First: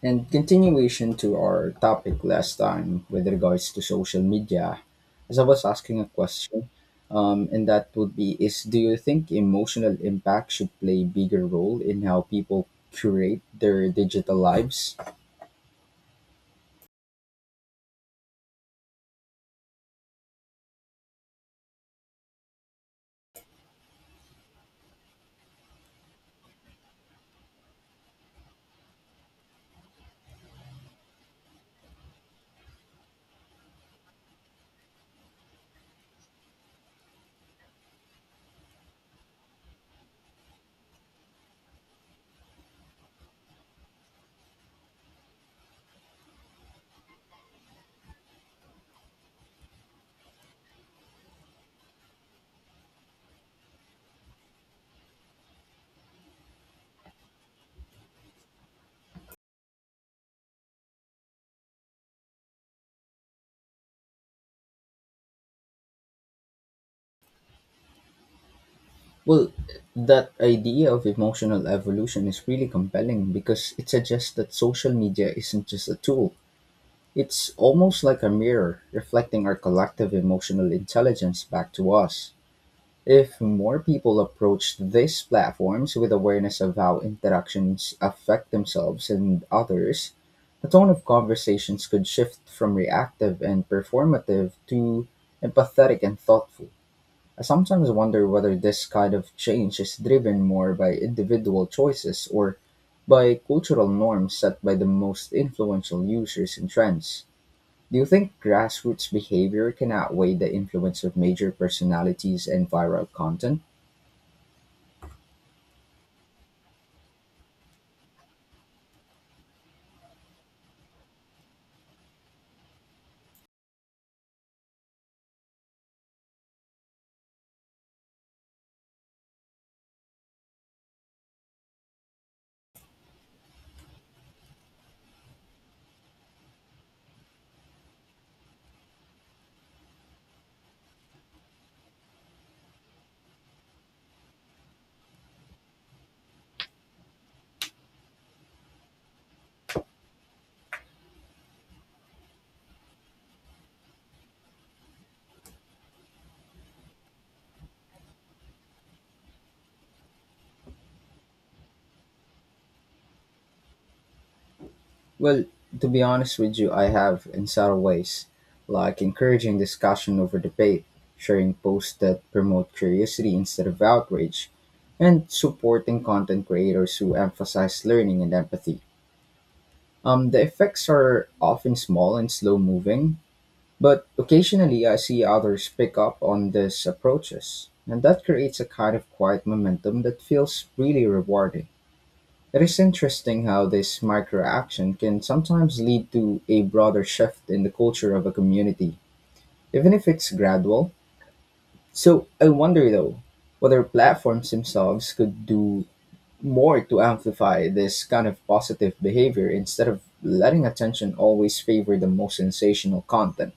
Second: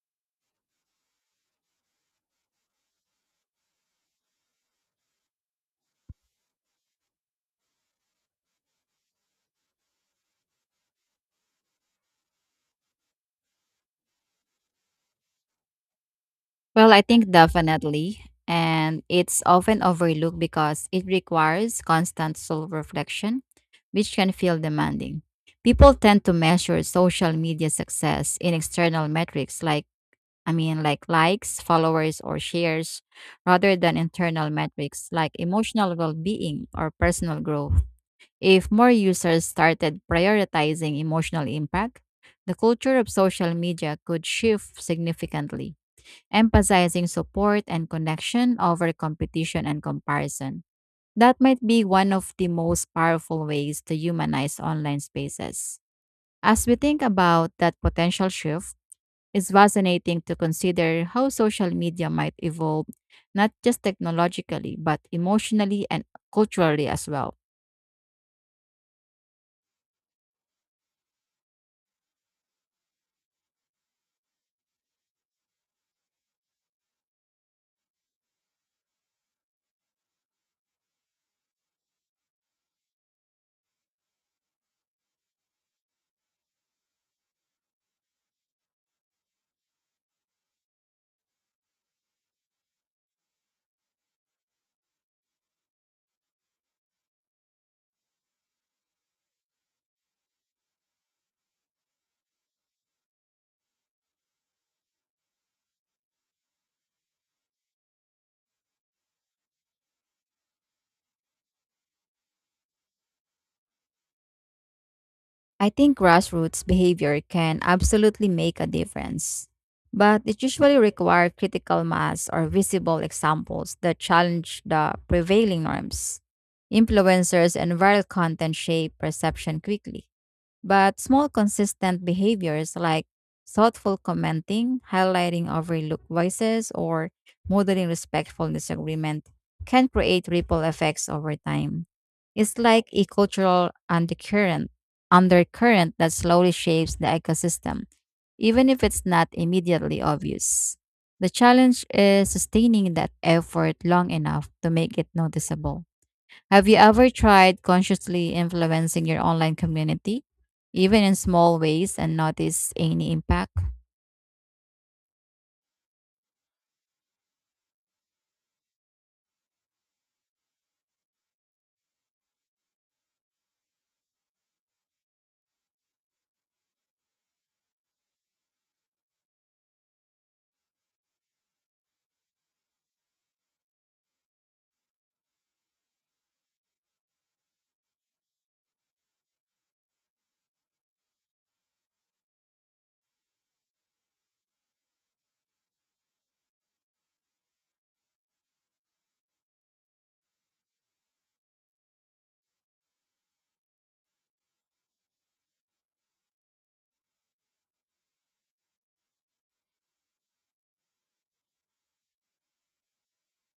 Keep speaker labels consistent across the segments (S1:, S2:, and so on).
S1: And continuation to our topic last time with regards to social media, as I was asking a question, and that would be is do you think emotional impact should play a bigger role in how people curate their digital lives?
S2: Well, I think definitely. And it's often overlooked because it requires constant soul reflection, which can feel demanding. People tend to measure social media success in external metrics like, I mean, like likes, followers, or shares, rather than internal metrics like emotional well being or personal growth. If more users started prioritizing emotional impact, the culture of social media could shift significantly emphasizing support and connection over competition and comparison. That might be one of the most powerful ways to humanize online spaces. As we think about that potential shift, it's fascinating to consider how social media might evolve, not just technologically, but emotionally and culturally as well.
S1: Well, that idea of emotional evolution is really compelling because it suggests that social media isn't just a tool. It's almost like a mirror reflecting our collective emotional intelligence back to us. If more people approached these platforms with awareness of how interactions affect themselves and others, the tone of conversations could shift from reactive and performative to empathetic and thoughtful. I sometimes wonder whether this kind of change is driven more by individual choices or by cultural norms set by the most influential users and trends. Do you think grassroots behavior can outweigh the influence of major personalities and viral content?
S2: I think grassroots behavior can absolutely make a difference, but it usually requires critical mass or visible examples that challenge the prevailing norms. Influencers and viral content shape perception quickly, but small consistent behaviors like thoughtful commenting, highlighting overlooked voices, or modeling respectful disagreement can create ripple effects over time. It's like a cultural undercurrent that slowly shapes the ecosystem, even if it's not immediately obvious. The challenge is sustaining that effort long enough to make it noticeable. Have you ever tried consciously influencing your online community, even in small ways, and notice any impact?
S1: Well, to be honest with you, I have in subtle ways, like encouraging discussion over debate, sharing posts that promote curiosity instead of outrage, and supporting content creators who emphasize learning and empathy. The effects are often small and slow moving, but occasionally I see others pick up on these approaches, and that creates a kind of quiet momentum that feels really rewarding. It is interesting how this microaction can sometimes lead to a broader shift in the culture of a community, even if it's gradual. So I wonder though, whether platforms themselves could do more to amplify this kind of positive behavior instead of letting attention always favor the most sensational content.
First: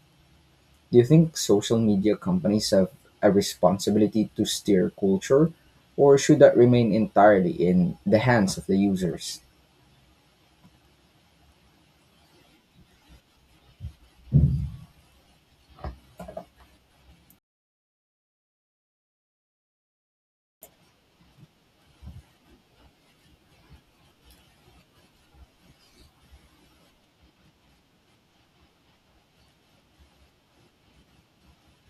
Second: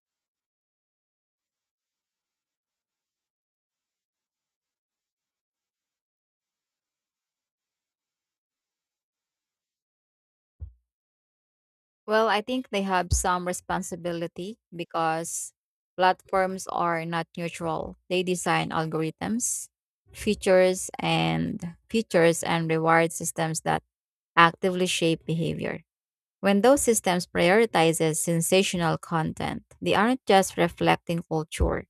S1: Do you think social media companies have a responsibility to steer culture, or should that remain entirely in the hands of the users?
S2: Well, I think they have some responsibility because platforms are not neutral. They design algorithms, features and reward systems that actively shape behavior. When those systems prioritizes sensational content, they aren't just reflecting culture.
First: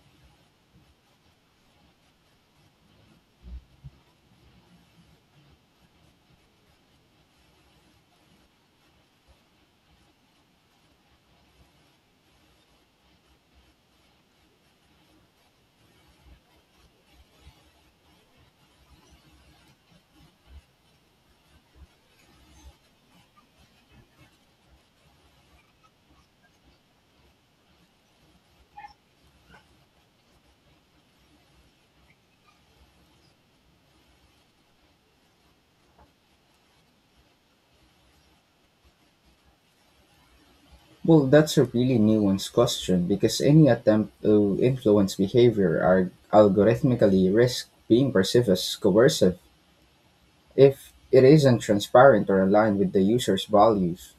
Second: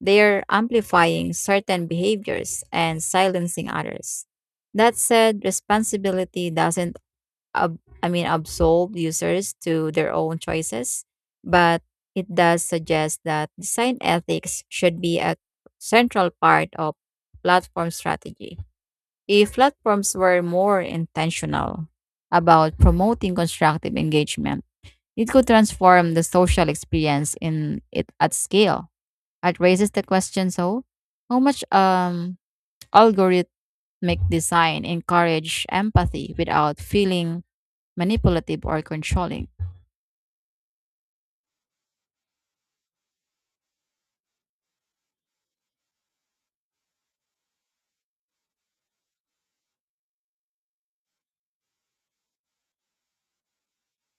S2: They're amplifying certain behaviors and silencing others. That said, responsibility doesn't absolve users to their own choices, but it does suggest that design ethics should be a central part of platform strategy. If platforms were more intentional about promoting constructive engagement, it could transform the social experience in it at scale. It raises the question so how much algorithmic design encourage empathy without feeling manipulative or controlling?
S1: Well, that's a really nuanced question because any attempt to influence behavior are algorithmically risk being perceived as coercive if it isn't transparent or aligned with the user's values.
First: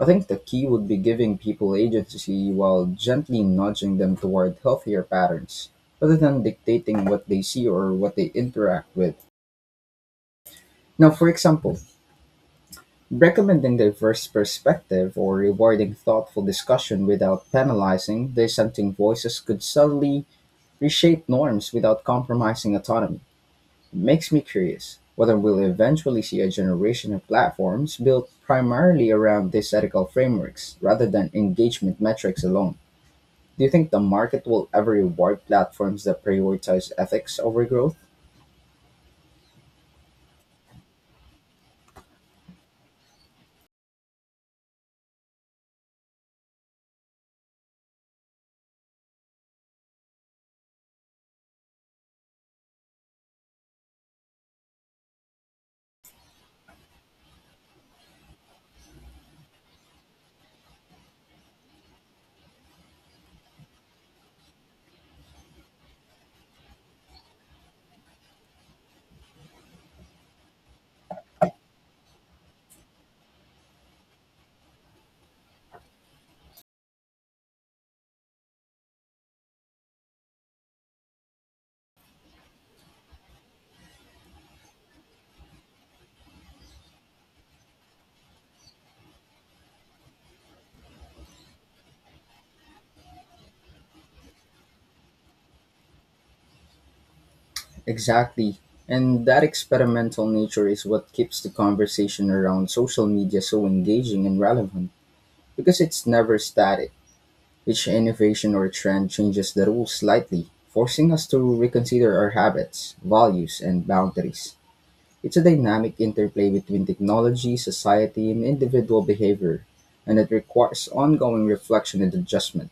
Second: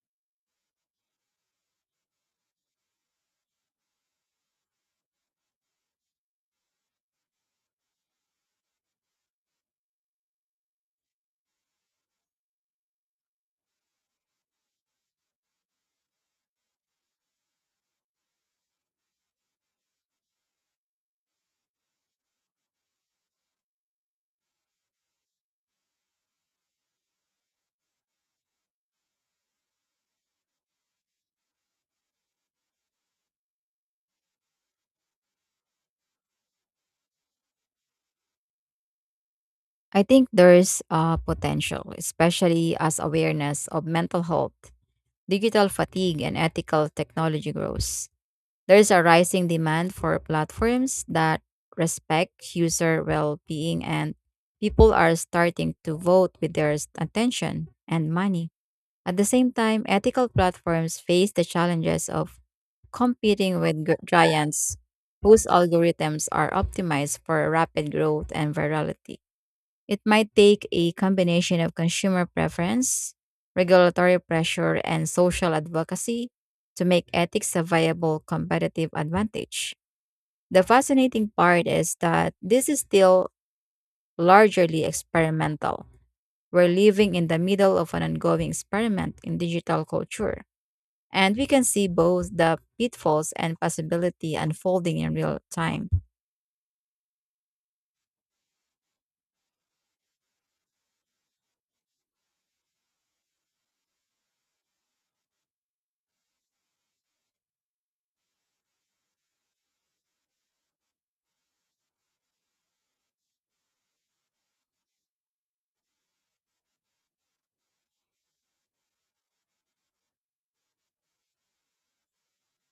S1: I think the key would be giving people agency while gently nudging them toward healthier patterns, rather than dictating what they see or what they interact with. Now, for example, recommending diverse perspective or rewarding thoughtful discussion without penalizing dissenting voices could subtly reshape norms without compromising autonomy. It makes me curious whether we'll eventually see a generation of platforms built primarily around these ethical frameworks rather than engagement metrics alone. Do you think the market will ever reward platforms that prioritize ethics over growth?
S2: I think there's a potential, especially as awareness of mental health, digital fatigue, and ethical technology grows. There's a rising demand for platforms that respect user well being, and people are starting to vote with their attention and money. At the same time, ethical platforms face the challenges of competing with giants whose algorithms are optimized for rapid growth and virality. It might take a combination of consumer preference, regulatory pressure, and social advocacy to make ethics a viable competitive advantage. The fascinating part is that this is still largely experimental. We're living in the middle of an ongoing experiment in digital culture, and we can see both the pitfalls and possibility unfolding in real time.
S1: Exactly. And that experimental nature is what keeps the conversation around social media so engaging and relevant because it's never static. Each innovation or trend changes the rules slightly, forcing us to reconsider our habits, values, and boundaries. It's a dynamic interplay between technology, society, and individual behavior, and it requires ongoing reflection and adjustment.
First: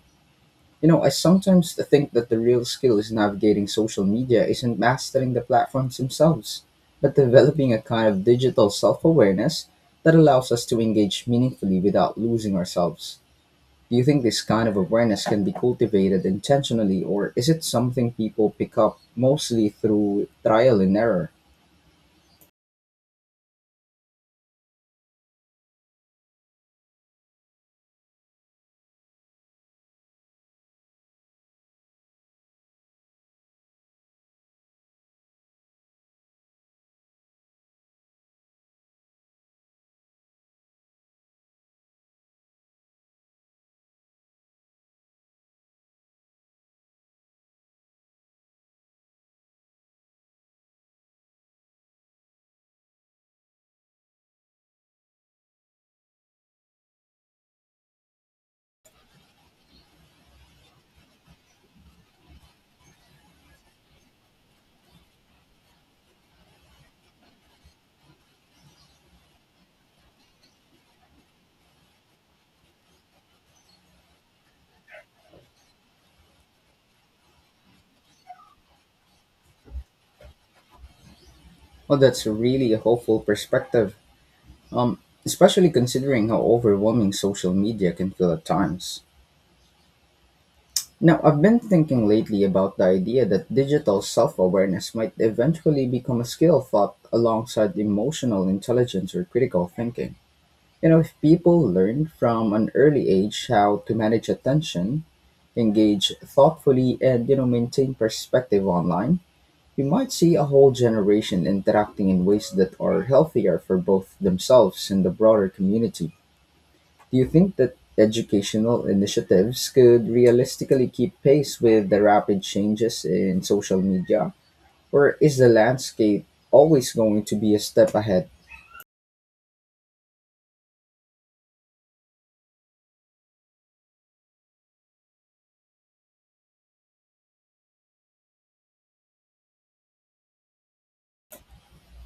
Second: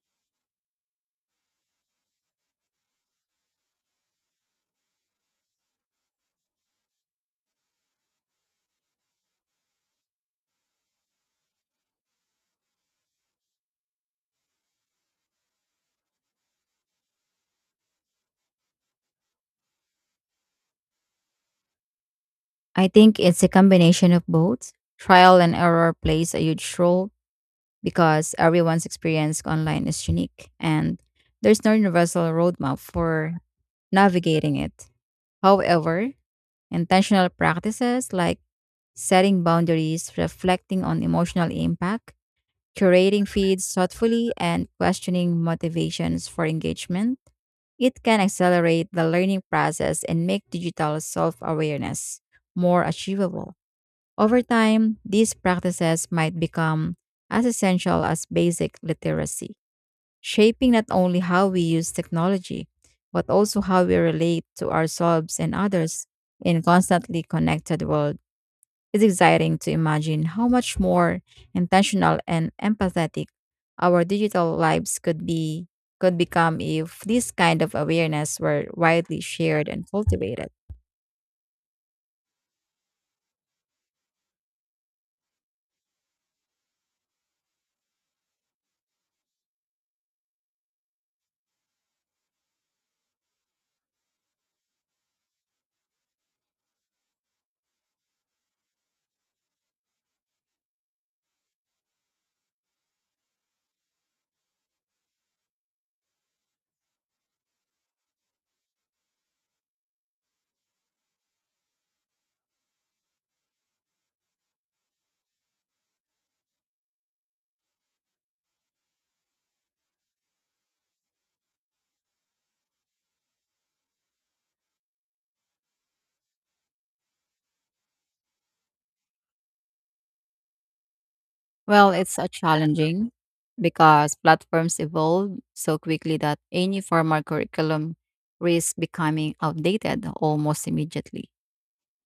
S1: You know, I sometimes think that the real skill is navigating social media isn't mastering the platforms themselves, but developing a kind of digital self awareness that allows us to engage meaningfully without losing ourselves. Do you think this kind of awareness can be cultivated intentionally, or is it something people pick up mostly through trial and error?
S2: I think it's a combination of both. Trial and error plays a huge role because everyone's experience online is unique and there's no universal roadmap for navigating it. However, intentional practices like setting boundaries, reflecting on emotional impact, curating feeds thoughtfully, and questioning motivations for engagement, it can accelerate the learning process and make digital self awareness more achievable. Over time, these practices might become as essential as basic literacy shaping not only how we use technology, but also how we relate to ourselves and others in constantly connected world. It's exciting to imagine how much more intentional and empathetic our digital lives could become if this kind of awareness were widely shared and cultivated.
S1: Well, that's really a hopeful perspective, um, especially considering how overwhelming social media can feel at times. Now, I've been thinking lately about the idea that digital self awareness might eventually become a skill taught alongside emotional intelligence or critical thinking. You know, if people learn from an early age how to manage attention, engage thoughtfully, and, you know, maintain perspective online, we might see a whole generation interacting in ways that are healthier for both themselves and the broader community. Do you think that educational initiatives could realistically keep pace with the rapid changes in social media, or is the landscape always going to be a step ahead?
S2: Well, it's a challenging because platforms evolve so quickly that any formal curriculum risks becoming outdated almost immediately.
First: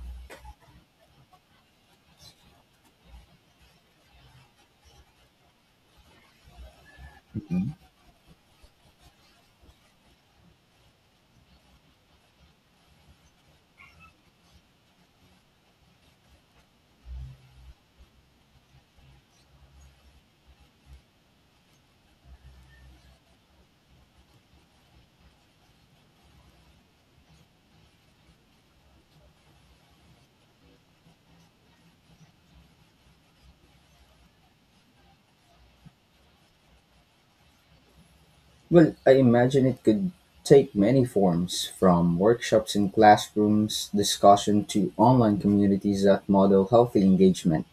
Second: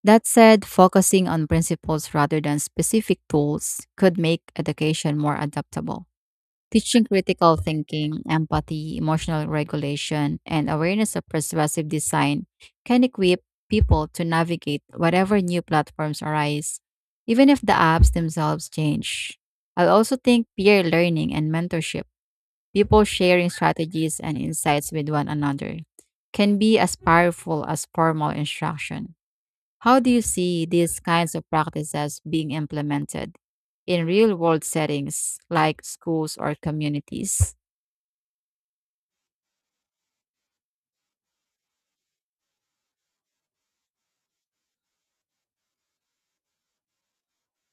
S2: That said, focusing on principles rather than specific tools could make education more adaptable. Teaching critical
S1: Mhm.
S2: thinking, empathy, emotional regulation, and awareness of persuasive design can equip people to navigate whatever new platforms arise, even if the apps themselves change. I also think peer learning and mentorship, people sharing strategies and insights with one another, can be as powerful as formal instruction. How do you see these kinds of practices being implemented in real world settings like schools or communities?
S1: Well, I imagine it could take many forms, from workshops in classrooms, discussion to online communities that model healthy engagement.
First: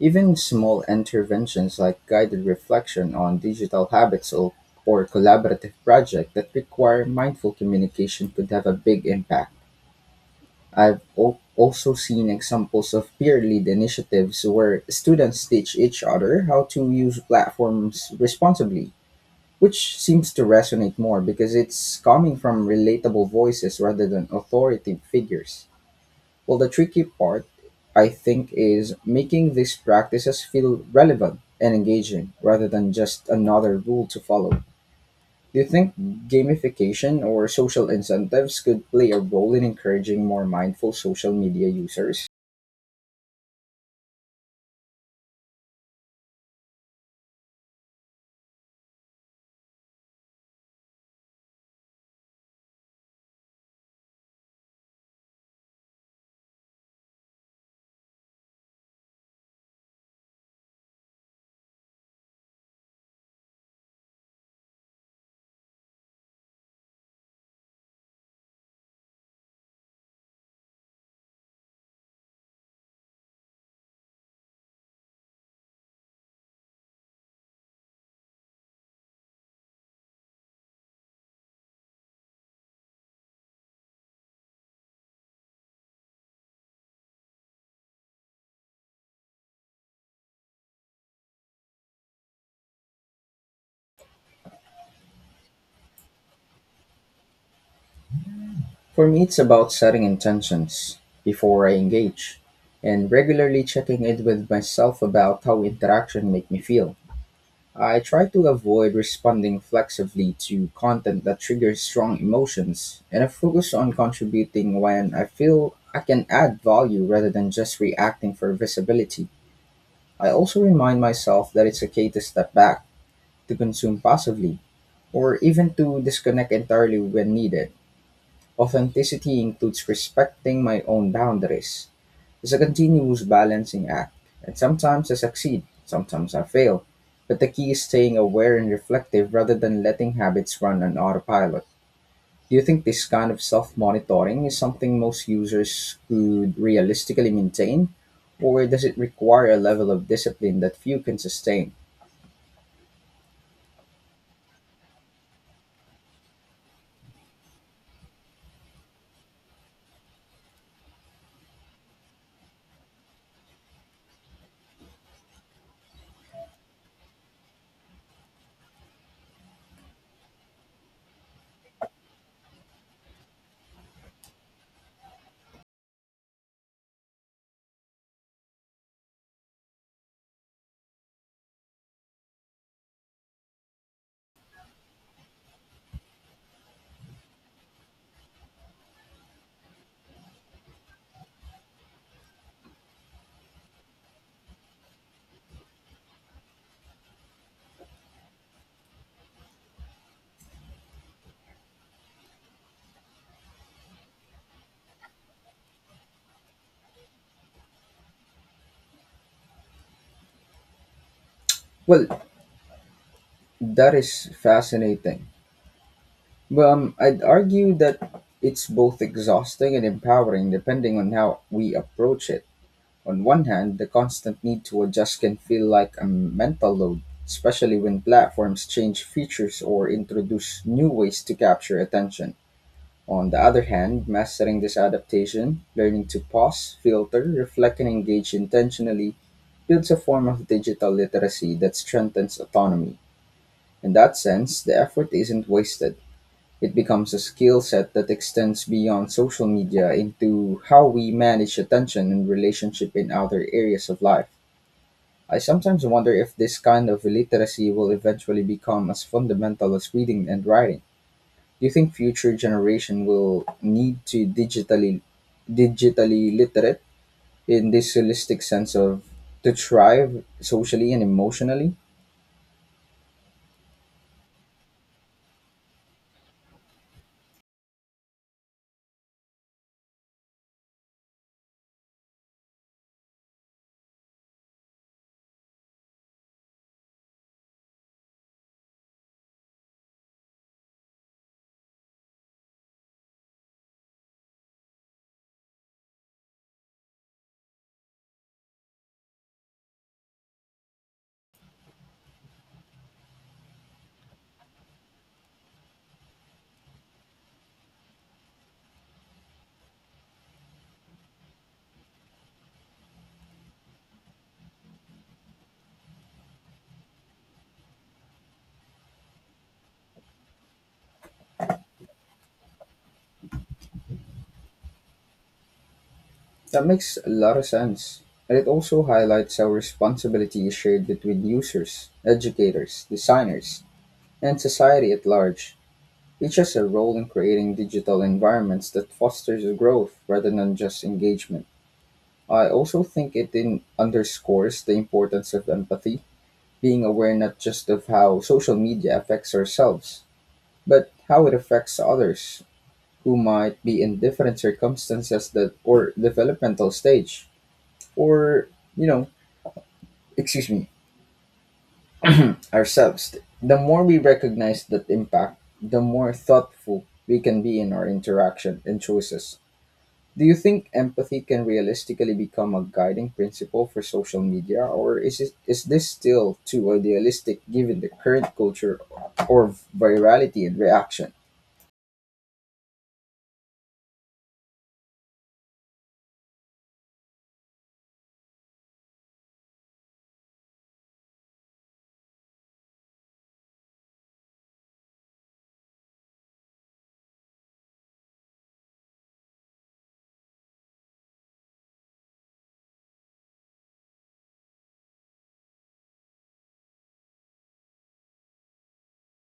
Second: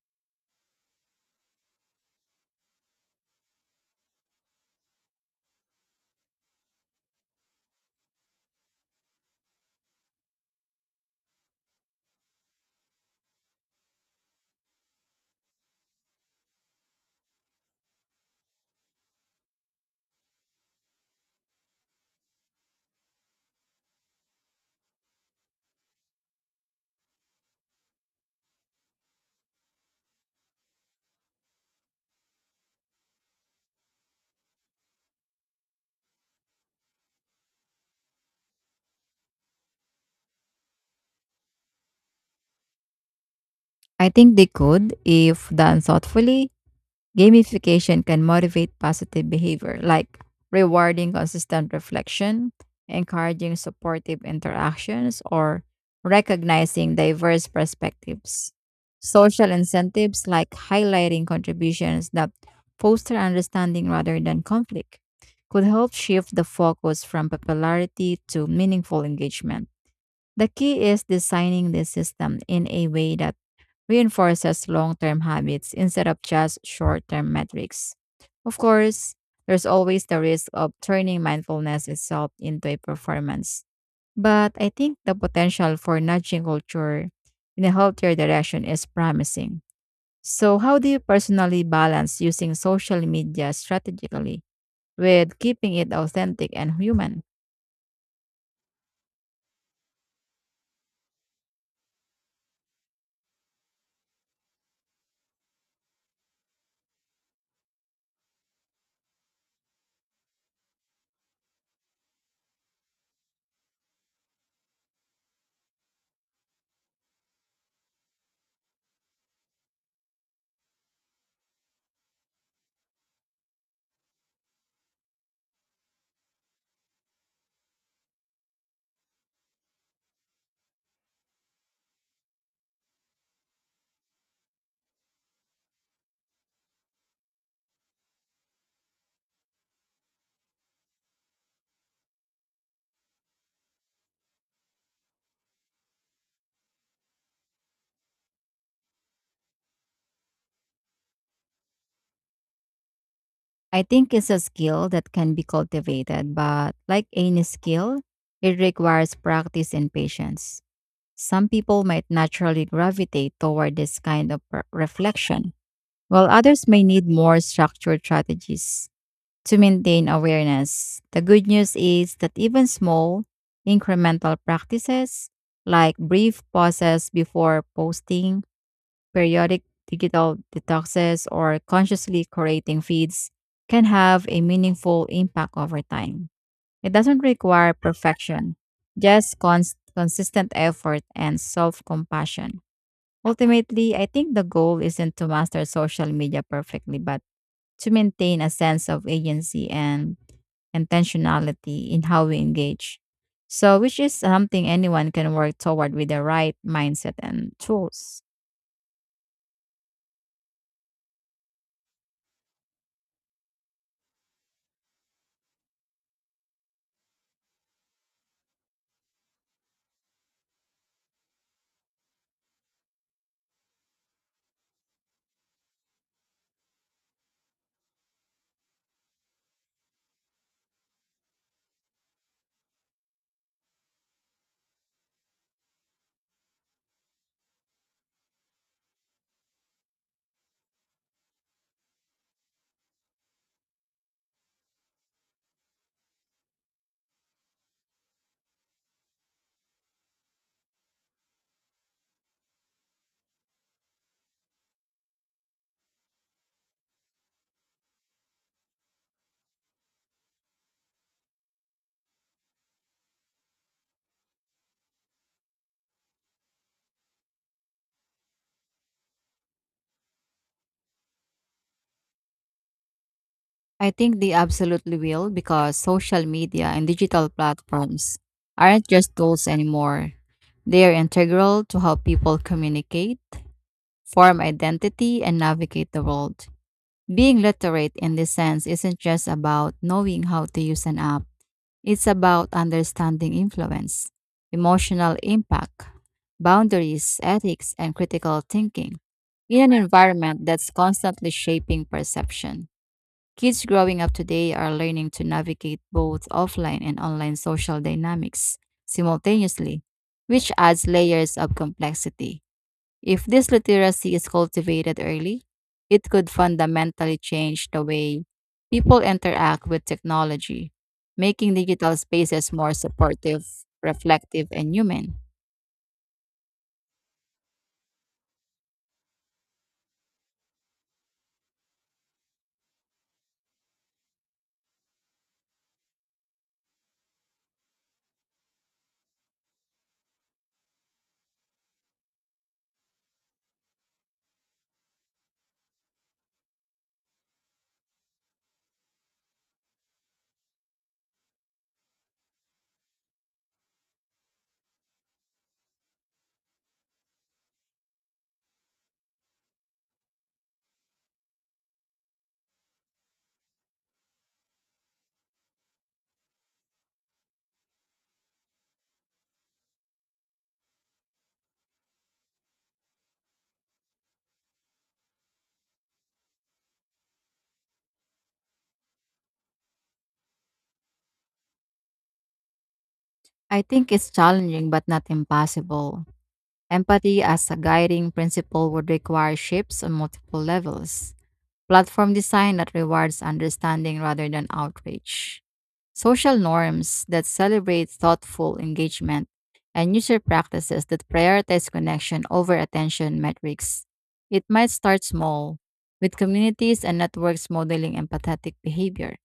S1: Even small interventions like guided reflection on digital habits or collaborative projects that require mindful communication could have a big impact. Also seen examples of peer led initiatives where students teach each other how to use platforms responsibly, which seems to resonate more because it's coming from relatable voices rather than authoritative figures. Well, the tricky part, I think, is making these practices feel relevant and engaging rather than just another rule to follow. Do you think gamification or social incentives could play a role in encouraging more mindful social media users?
S2: I think they could if done thoughtfully. Gamification can motivate positive behavior like rewarding consistent reflection, encouraging supportive interactions, or recognizing diverse perspectives. Social incentives like highlighting contributions that foster understanding rather than conflict could help shift the focus from popularity to meaningful engagement. The key is designing the system in a way that reinforces long term habits instead of just short term metrics. Of course, there's always the risk of turning mindfulness itself into a performance. But I think the potential for nudging culture in a healthier direction is promising. So, how do you personally balance using social media strategically with keeping it authentic and human?
S1: For me, it's about setting intentions before I engage and regularly checking in with myself about how interaction make me feel. I try to avoid responding flexibly to content that triggers strong emotions, and I focus on contributing when I feel I can add value rather than just reacting for visibility. I also remind myself that it's okay to step back, to consume passively, or even to disconnect entirely when needed. Authenticity includes respecting my own boundaries is a continuous balancing act, and sometimes I succeed, sometimes I fail. But the key is staying aware and reflective rather than letting habits run on autopilot. Do you think this kind of self monitoring is something most users could realistically maintain? Or does it require a level of discipline that few can sustain?
S2: I think it's a skill that can be cultivated, but like any skill, it requires practice and patience. Some people might naturally gravitate toward this kind of reflection, while others may need more structured strategies to maintain awareness. The good news is that even small, incremental practices, like brief pauses before posting, periodic digital detoxes, or consciously curating feeds, can have a meaningful impact over time. It doesn't require perfection, just consistent effort and self compassion. Ultimately, I think the goal isn't to master social media perfectly, but to maintain a sense of agency and intentionality in how we engage. So, which is something anyone can work toward with the right mindset and tools.
S1: Well, that is fascinating. Well, I'd argue that it's both exhausting and empowering depending on how we approach it. On one hand, the constant need to adjust can feel like a mental load, especially when platforms change features or introduce new ways to capture attention. On the other hand, mastering this adaptation, learning to pause, filter, reflect, and engage intentionally builds a form of digital literacy that strengthens autonomy. In that sense, the effort isn't wasted. It becomes a skill set that extends beyond social media into how we manage attention and relationship in other areas of life. I sometimes wonder if this kind of illiteracy will eventually become as fundamental as reading and writing. Do you think future generation will need to digitally literate in this holistic sense of to thrive socially and emotionally?
S2: I think they absolutely will because social media and digital platforms aren't just tools anymore. They are integral to how people communicate, form identity, and navigate the world. Being literate in this sense isn't just about knowing how to use an app, it's about understanding influence, emotional impact, boundaries, ethics, and critical thinking in an environment that's constantly shaping perception. Kids growing up today are learning to navigate both offline and online social dynamics simultaneously, which adds layers of complexity. If this literacy is cultivated early, it could fundamentally change the way people interact with technology, making digital spaces more supportive, reflective, and human.
S1: That makes a lot of sense. And it also highlights how responsibility is shared between users, educators, designers, and society at large. Each has a role in creating digital environments that fosters growth rather than just engagement. I also think it in underscores the importance of empathy, being aware not just of how social media affects ourselves, but how it affects others who might be in different circumstances that or developmental stage or you know, excuse me, ourselves. The more we recognize that impact, the more thoughtful we can be in our interaction and choices. Do you think empathy can realistically become a guiding principle for social media, or is this still too idealistic given the current culture or virality and reaction?
S2: I think it's challenging but not impossible. Empathy as a guiding principle would require shifts on multiple levels: platform design that rewards understanding rather than outrage, social norms that celebrate thoughtful engagement, and user practices that prioritize connection over attention metrics. It might start small, with communities and networks modeling empathetic behavior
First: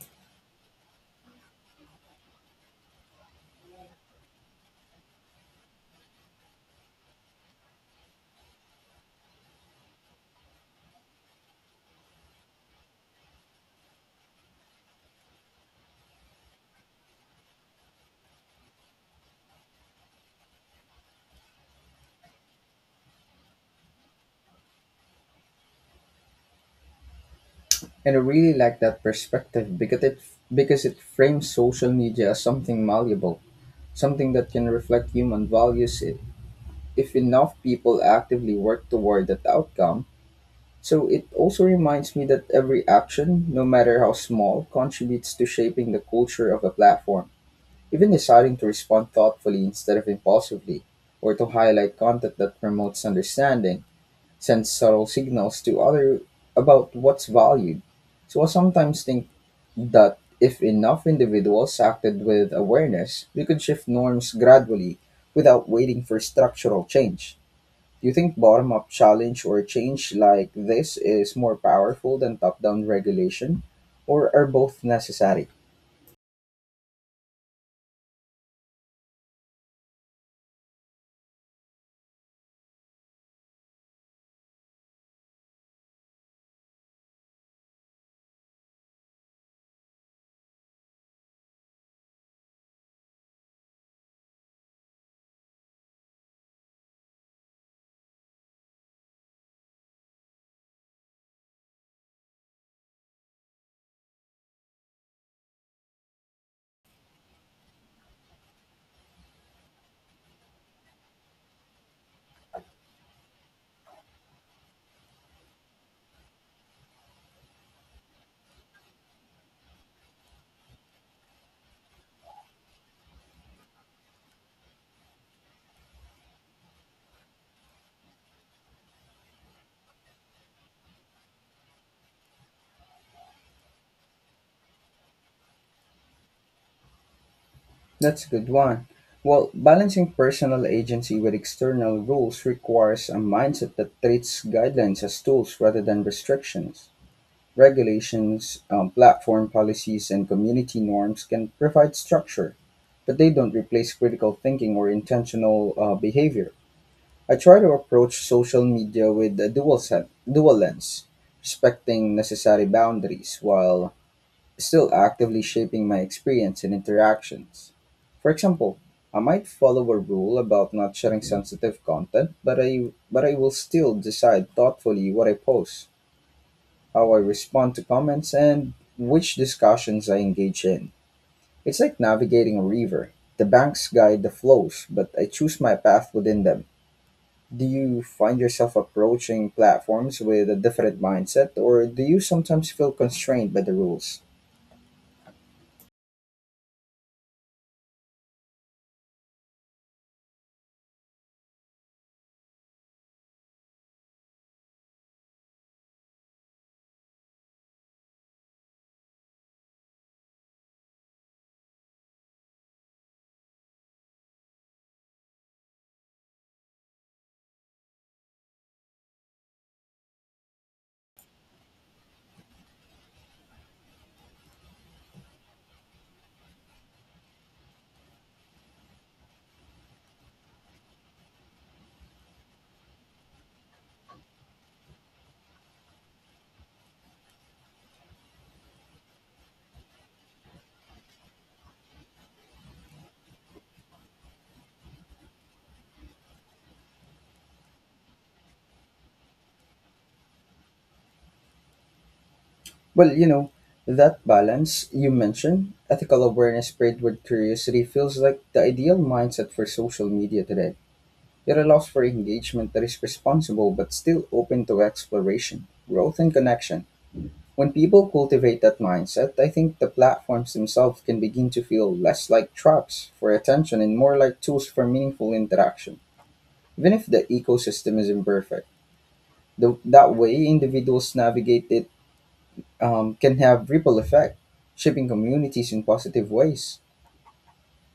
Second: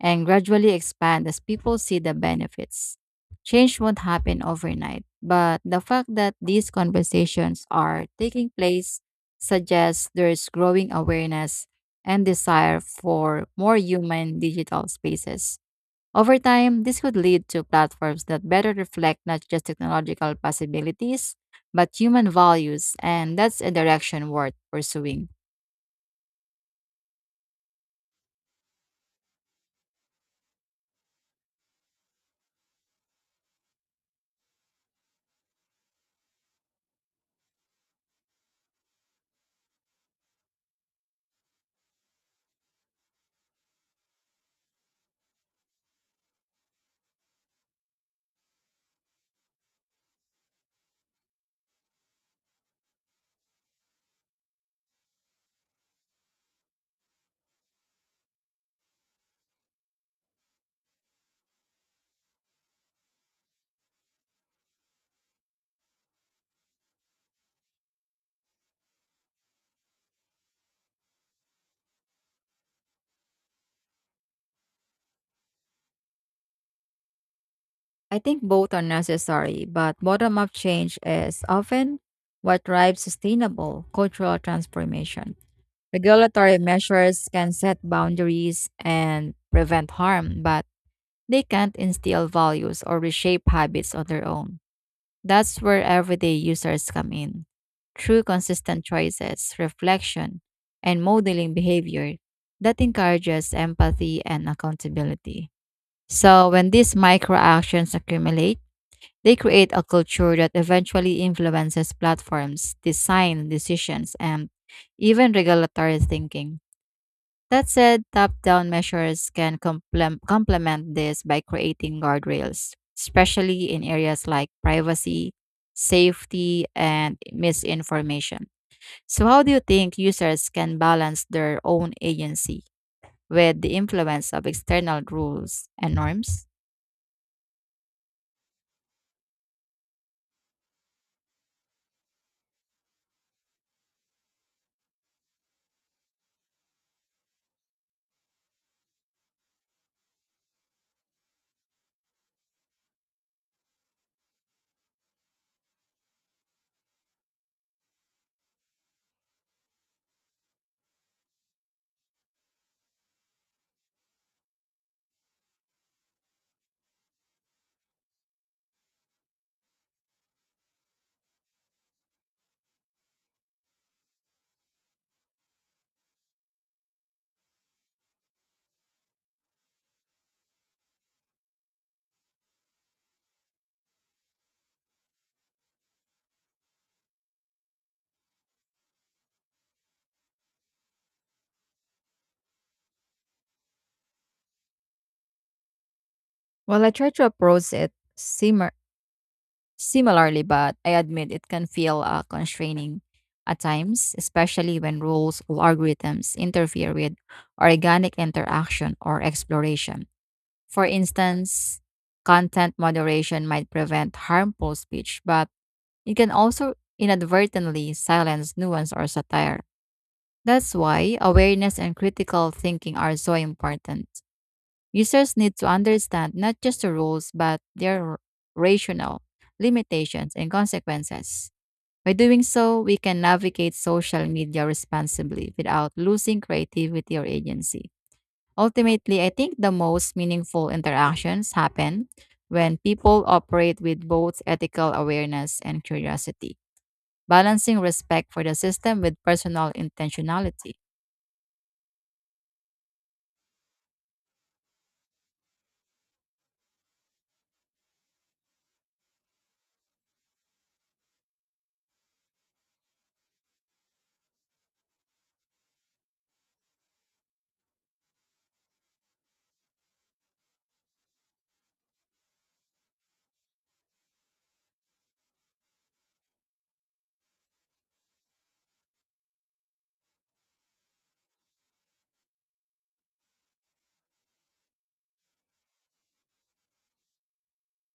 S2: and gradually expand as people see the benefits. Change won't happen overnight, but the fact that these conversations are taking place suggests there's growing awareness and desire for more human digital spaces. Over time, this could lead to platforms that better reflect not just technological possibilities, but human values, and that's a direction worth pursuing.
S1: And I really like that perspective because it frames social media as something malleable, something that can reflect human values if enough people actively work toward that outcome. So it also reminds me that every action, no matter how small, contributes to shaping the culture of a platform. Even deciding to respond thoughtfully instead of impulsively, or to highlight content that promotes understanding, sends subtle signals to other about what's valued. So I sometimes think that if enough individuals acted with awareness, we could shift norms gradually without waiting for structural change. Do you think bottom up challenge or change like this is more powerful than top down regulation, or are both necessary?
S2: I think both are necessary, but bottom up change is often what drives sustainable cultural transformation. Regulatory measures can set boundaries and prevent harm, but they can't instill values or reshape habits on their own. That's where everyday users come in. Through consistent choices, reflection, and modeling behavior that encourages empathy and accountability. So, when these micro actions accumulate, they create a culture that eventually influences platforms, design decisions, and even regulatory thinking. That said, top down measures can complement this by creating guardrails, especially in areas like privacy, safety, and misinformation. So, how do you think users can balance their own agency with the influence of external rules and norms?
S1: That's a good one. Well, balancing personal agency with external rules requires a mindset that treats guidelines as tools rather than restrictions. Regulations, platform policies, and community norms can provide structure, but they don't replace critical thinking or intentional behavior. I try to approach social media with a dual lens, respecting necessary boundaries while still actively shaping my experience and interactions. For example, I might follow a rule about not sharing sensitive content, but I will still decide thoughtfully what I post, how I respond to comments, and which discussions I engage in. It's like navigating a river. The banks guide the flows, but I choose my path within them. Do you find yourself approaching platforms with a different mindset, or do you sometimes feel constrained by the rules?
S2: Well, I try to approach it simmer Similarly, but I admit it can feel constraining at times, especially when rules or algorithms interfere with organic interaction or exploration. For instance, content moderation might prevent harmful speech, but it can also inadvertently silence nuance or satire. That's why awareness and critical thinking are so important. Users need to understand not just the rules, but their rationale, limitations, and consequences. By doing so, we can navigate social media responsibly without losing creativity or agency. Ultimately, I think the most meaningful interactions happen when people operate with both ethical awareness and curiosity, balancing respect for the system with personal intentionality.
S1: Well, you know, that balance you mentioned, ethical awareness paired with curiosity, feels like the ideal mindset for social media today. It allows for engagement that is responsible but still open to exploration, growth, and connection. When people cultivate that mindset, I think the platforms themselves can begin to feel less like traps for attention and more like tools for meaningful interaction, even if the ecosystem is imperfect. That way, individuals navigate it can have ripple effect, shaping communities in positive ways.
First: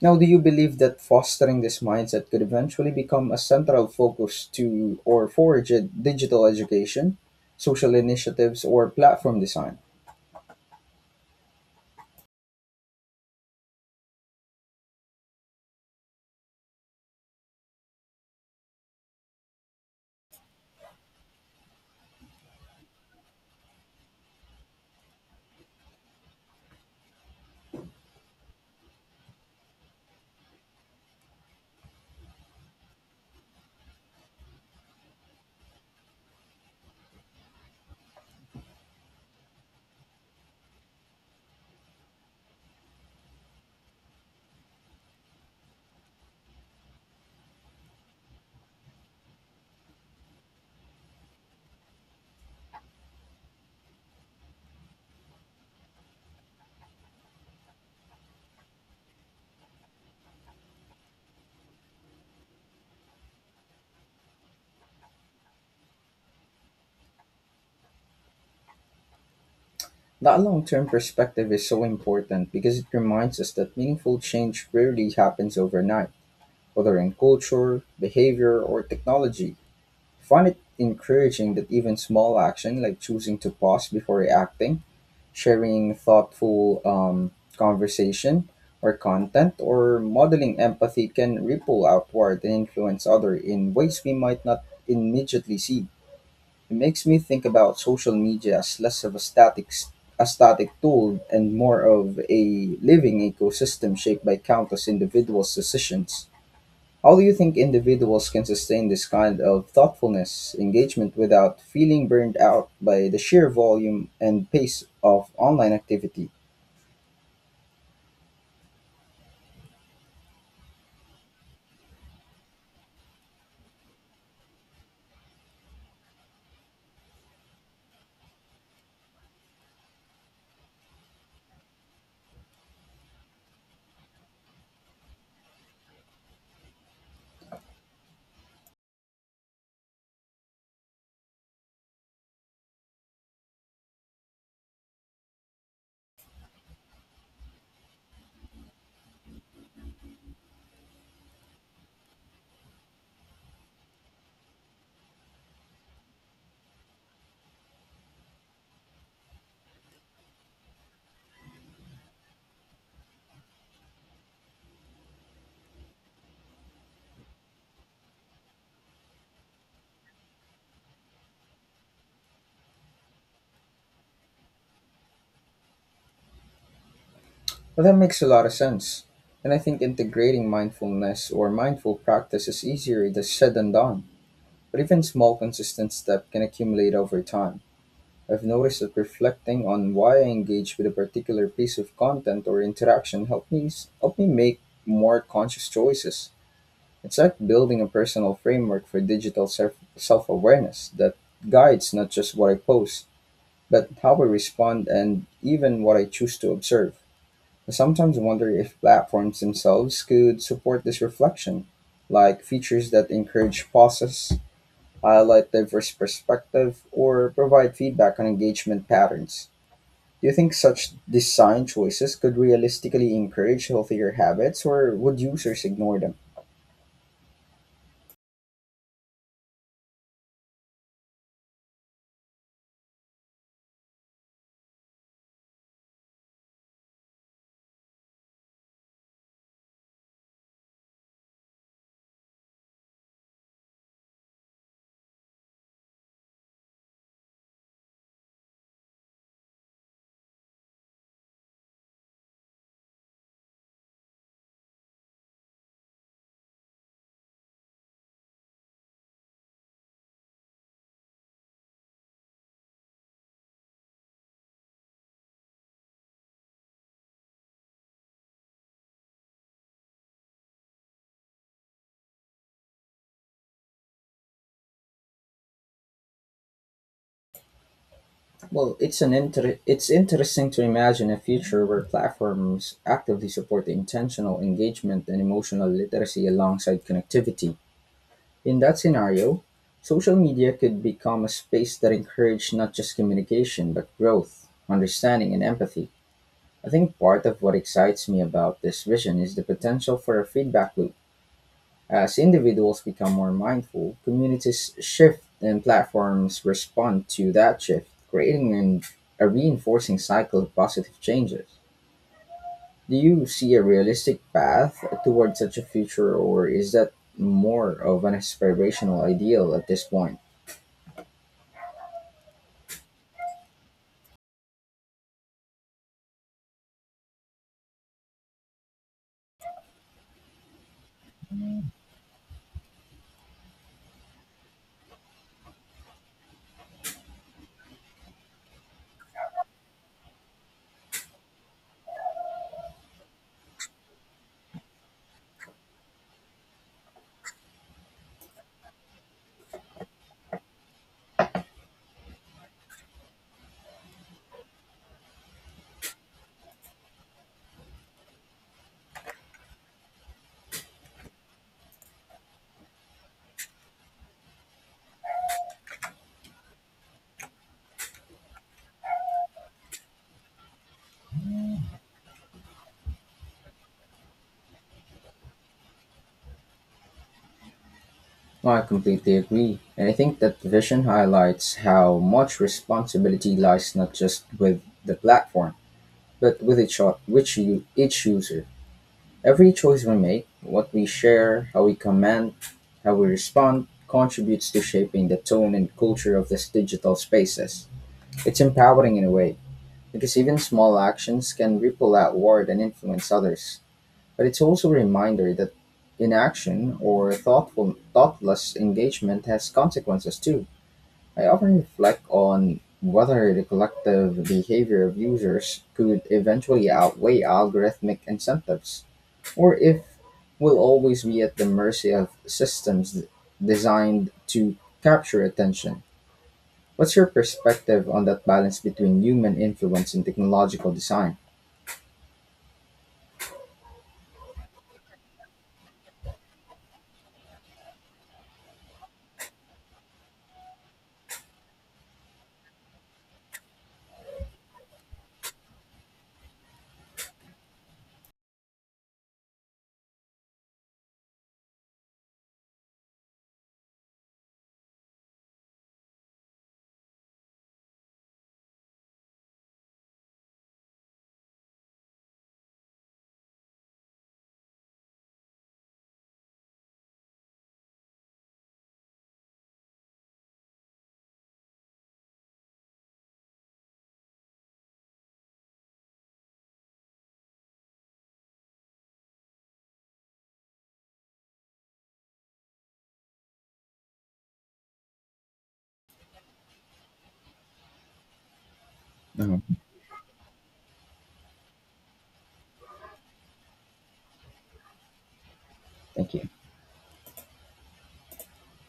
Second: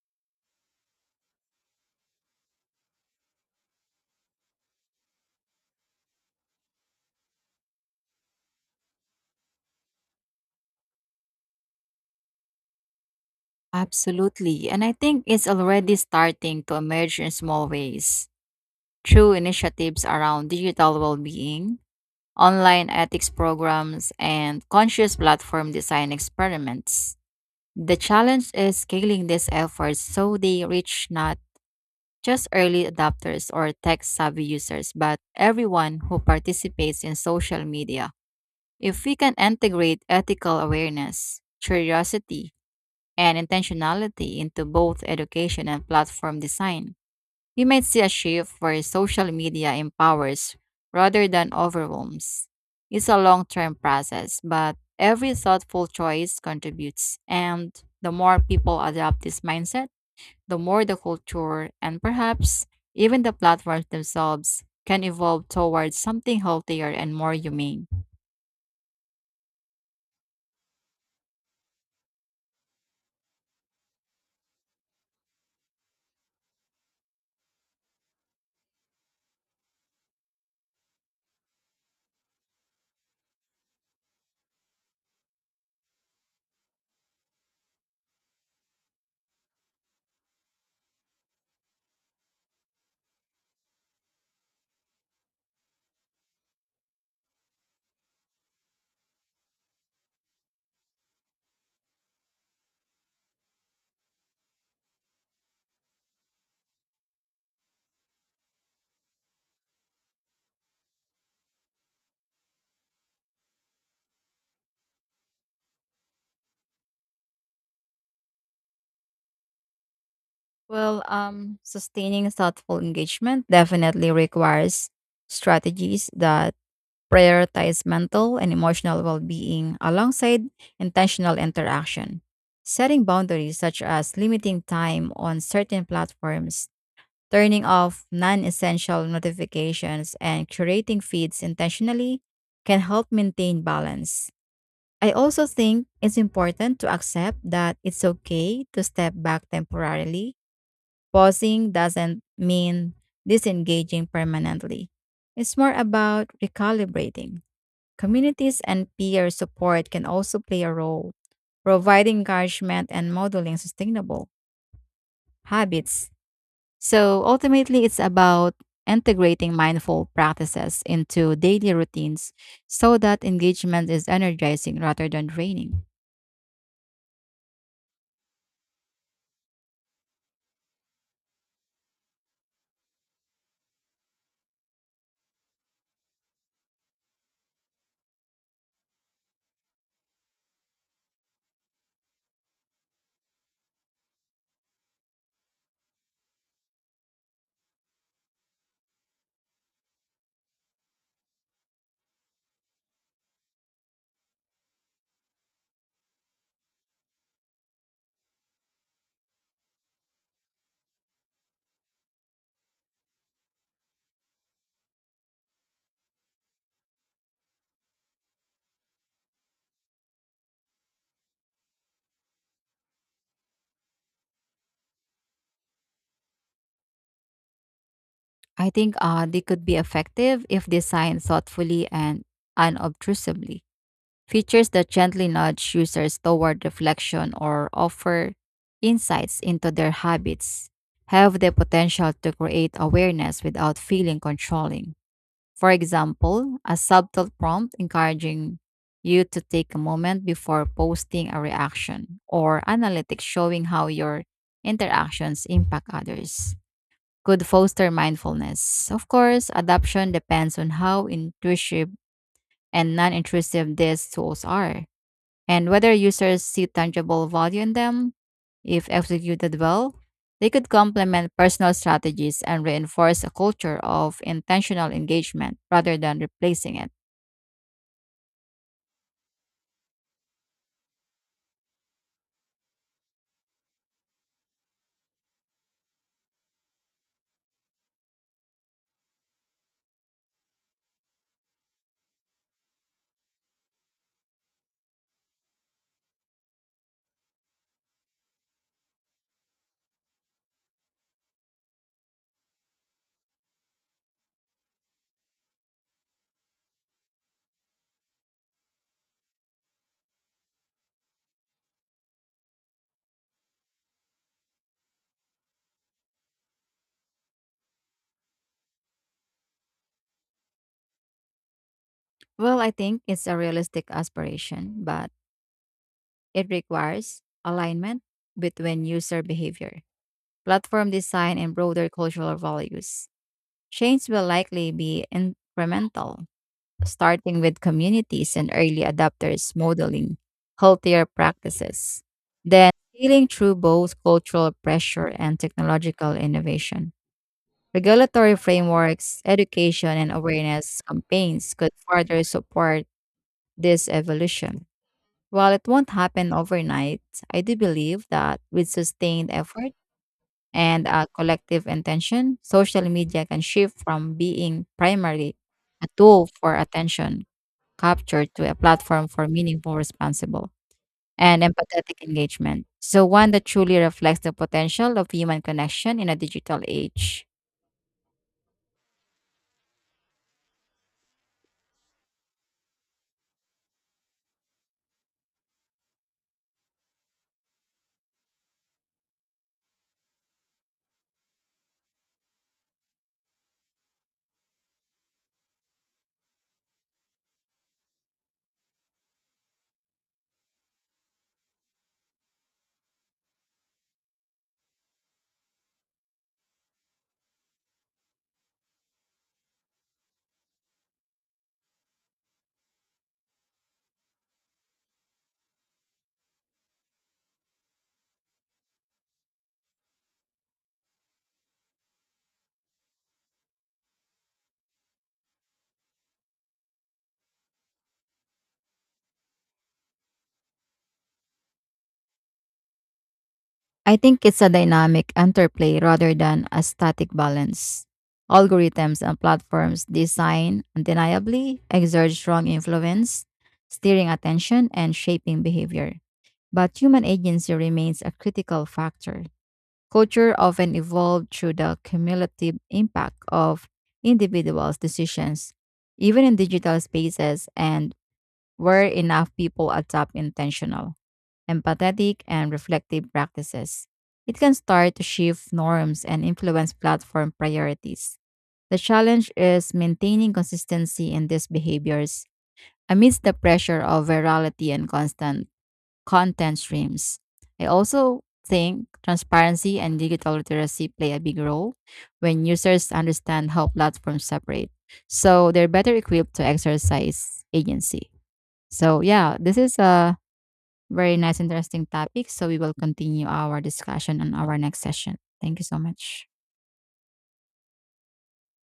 S1: Now, do you believe that fostering this mindset could eventually become a central focus to or for digital education, social initiatives, or platform design?
S2: Absolutely. And I think it's already starting to emerge in small ways, through initiatives around digital well being, online ethics programs, and conscious platform design experiments. The challenge is scaling these efforts so they reach not just early adopters or tech savvy users, but everyone who participates in social media. If we can integrate ethical awareness, curiosity, and intentionality into both education and platform design, we might see a shift where social media empowers rather than overwhelms. It's a long term process, but every thoughtful choice contributes. And the more people adopt this mindset, the more the culture and perhaps even the platforms themselves can evolve towards something healthier and more humane.
S1: That long term perspective is so important because it reminds us that meaningful change rarely happens overnight, whether in culture, behavior, or technology. I find it encouraging that even small action like choosing to pause before reacting sharing thoughtful conversation or content or modeling empathy can ripple outward and influence others in ways we might not immediately see. It makes me think about social media as less of a a static tool and more of a living ecosystem shaped by countless individuals' decisions. How do you think individuals can sustain this kind of thoughtfulness engagement without feeling burned out by the sheer volume and pace of online activity?
S2: Sustaining thoughtful engagement definitely requires strategies that prioritize mental and emotional well being alongside intentional interaction. Setting boundaries such as limiting time on certain platforms, turning off non essential notifications, and curating feeds intentionally can help maintain balance. I also think it's important to accept that it's okay to step back temporarily. Pausing doesn't mean disengaging permanently. It's more about recalibrating. Communities and peer support can also play a role, providing encouragement and modeling sustainable habits. So ultimately, it's about integrating mindful practices into daily routines so that engagement is energizing rather than draining.
S1: Well, that makes a lot of sense. And I think integrating mindfulness or mindful practice is easier than said than done. But even small, consistent steps can accumulate over time. I've noticed that reflecting on why I engage with a particular piece of content or interaction helped me make more conscious choices. It's like building a personal framework for digital self awareness that guides not just what I post, but how I respond and even what I choose to observe. I sometimes wonder if platforms themselves could support this reflection, like features that encourage pauses, highlight diverse perspective, or provide feedback on engagement patterns. Do you think such design choices could realistically encourage healthier habits, or would users ignore them?
S2: I think they could be effective if designed thoughtfully and unobtrusively. Features that gently nudge users toward reflection or offer insights into their habits have the potential to create awareness without feeling controlling. For example, a subtle prompt encouraging you to take a moment before posting a reaction or analytics showing how your interactions impact others could foster mindfulness. Of course, adoption depends on how intuitive and non intrusive these tools are and whether users see tangible value in them. If executed well, they could complement personal strategies and reinforce a culture of intentional engagement rather than replacing it.
S1: Well, it's interesting to imagine a future where platforms actively support intentional engagement and emotional literacy alongside connectivity. In that scenario, social media could become a space that encouraged not just communication but growth, understanding, and empathy. I think part of what excites me about this vision is the potential for a feedback loop as individuals become more mindful, communities shift and platforms respond to that shift, creating a reinforcing cycle of positive changes. Do you see a realistic path towards such a future, or is that more of an aspirational ideal at this point?
S2: Well, I think it's a realistic aspiration, but it requires alignment between user behavior, platform design, and broader cultural values. Change will likely be incremental starting with communities and early adopters modeling healthier practices, then scaling through both cultural pressure and technological innovation. Regulatory frameworks, education, and awareness campaigns could further support this evolution. While it won't happen overnight, I do believe that with sustained effort, and collective intention, social media can shift from being primarily a tool for attention capture to a platform for meaningful, responsible, and empathetic engagement. So, one that truly reflects the potential of human connection in a digital age.
S1: Well, I completely agree. And I think that the vision highlights how much responsibility lies not just with the platform, but with each, o- which you, each user. Every choice we make, what we share, how we comment, how we respond, contributes to shaping the tone and culture of these digital spaces. It's empowering in a way, because even small actions can ripple outward and influence others. But it's also a reminder that inaction or thoughtless engagement has consequences too. I often reflect on whether the collective behavior of users could eventually outweigh algorithmic incentives or if we'll always be at the mercy of designed to capture attention. What's your perspective on that balance between human influence and technological design?
S2: I think it's a dynamic interplay rather than a static balance. Algorithms and platforms design undeniably exert strong influence, steering attention and shaping behavior, but human agency remains a critical factor. Culture often evolved through the cumulative impact of individuals' decisions, even in digital spaces and where enough people adopt intentional, empathetic, and reflective practices. It can start to shift norms and influence platform priorities. The challenge is maintaining consistency in these behaviors amidst the pressure of virality and constant content streams. I also think transparency and digital literacy play a big role when users understand how platforms separate. So they're better equipped to exercise agency. So, yeah,
S1: Um,
S2: this is a very nice, interesting topic. So, we will continue our discussion on our next session. Thank you so
S1: Thank
S2: much.
S1: you.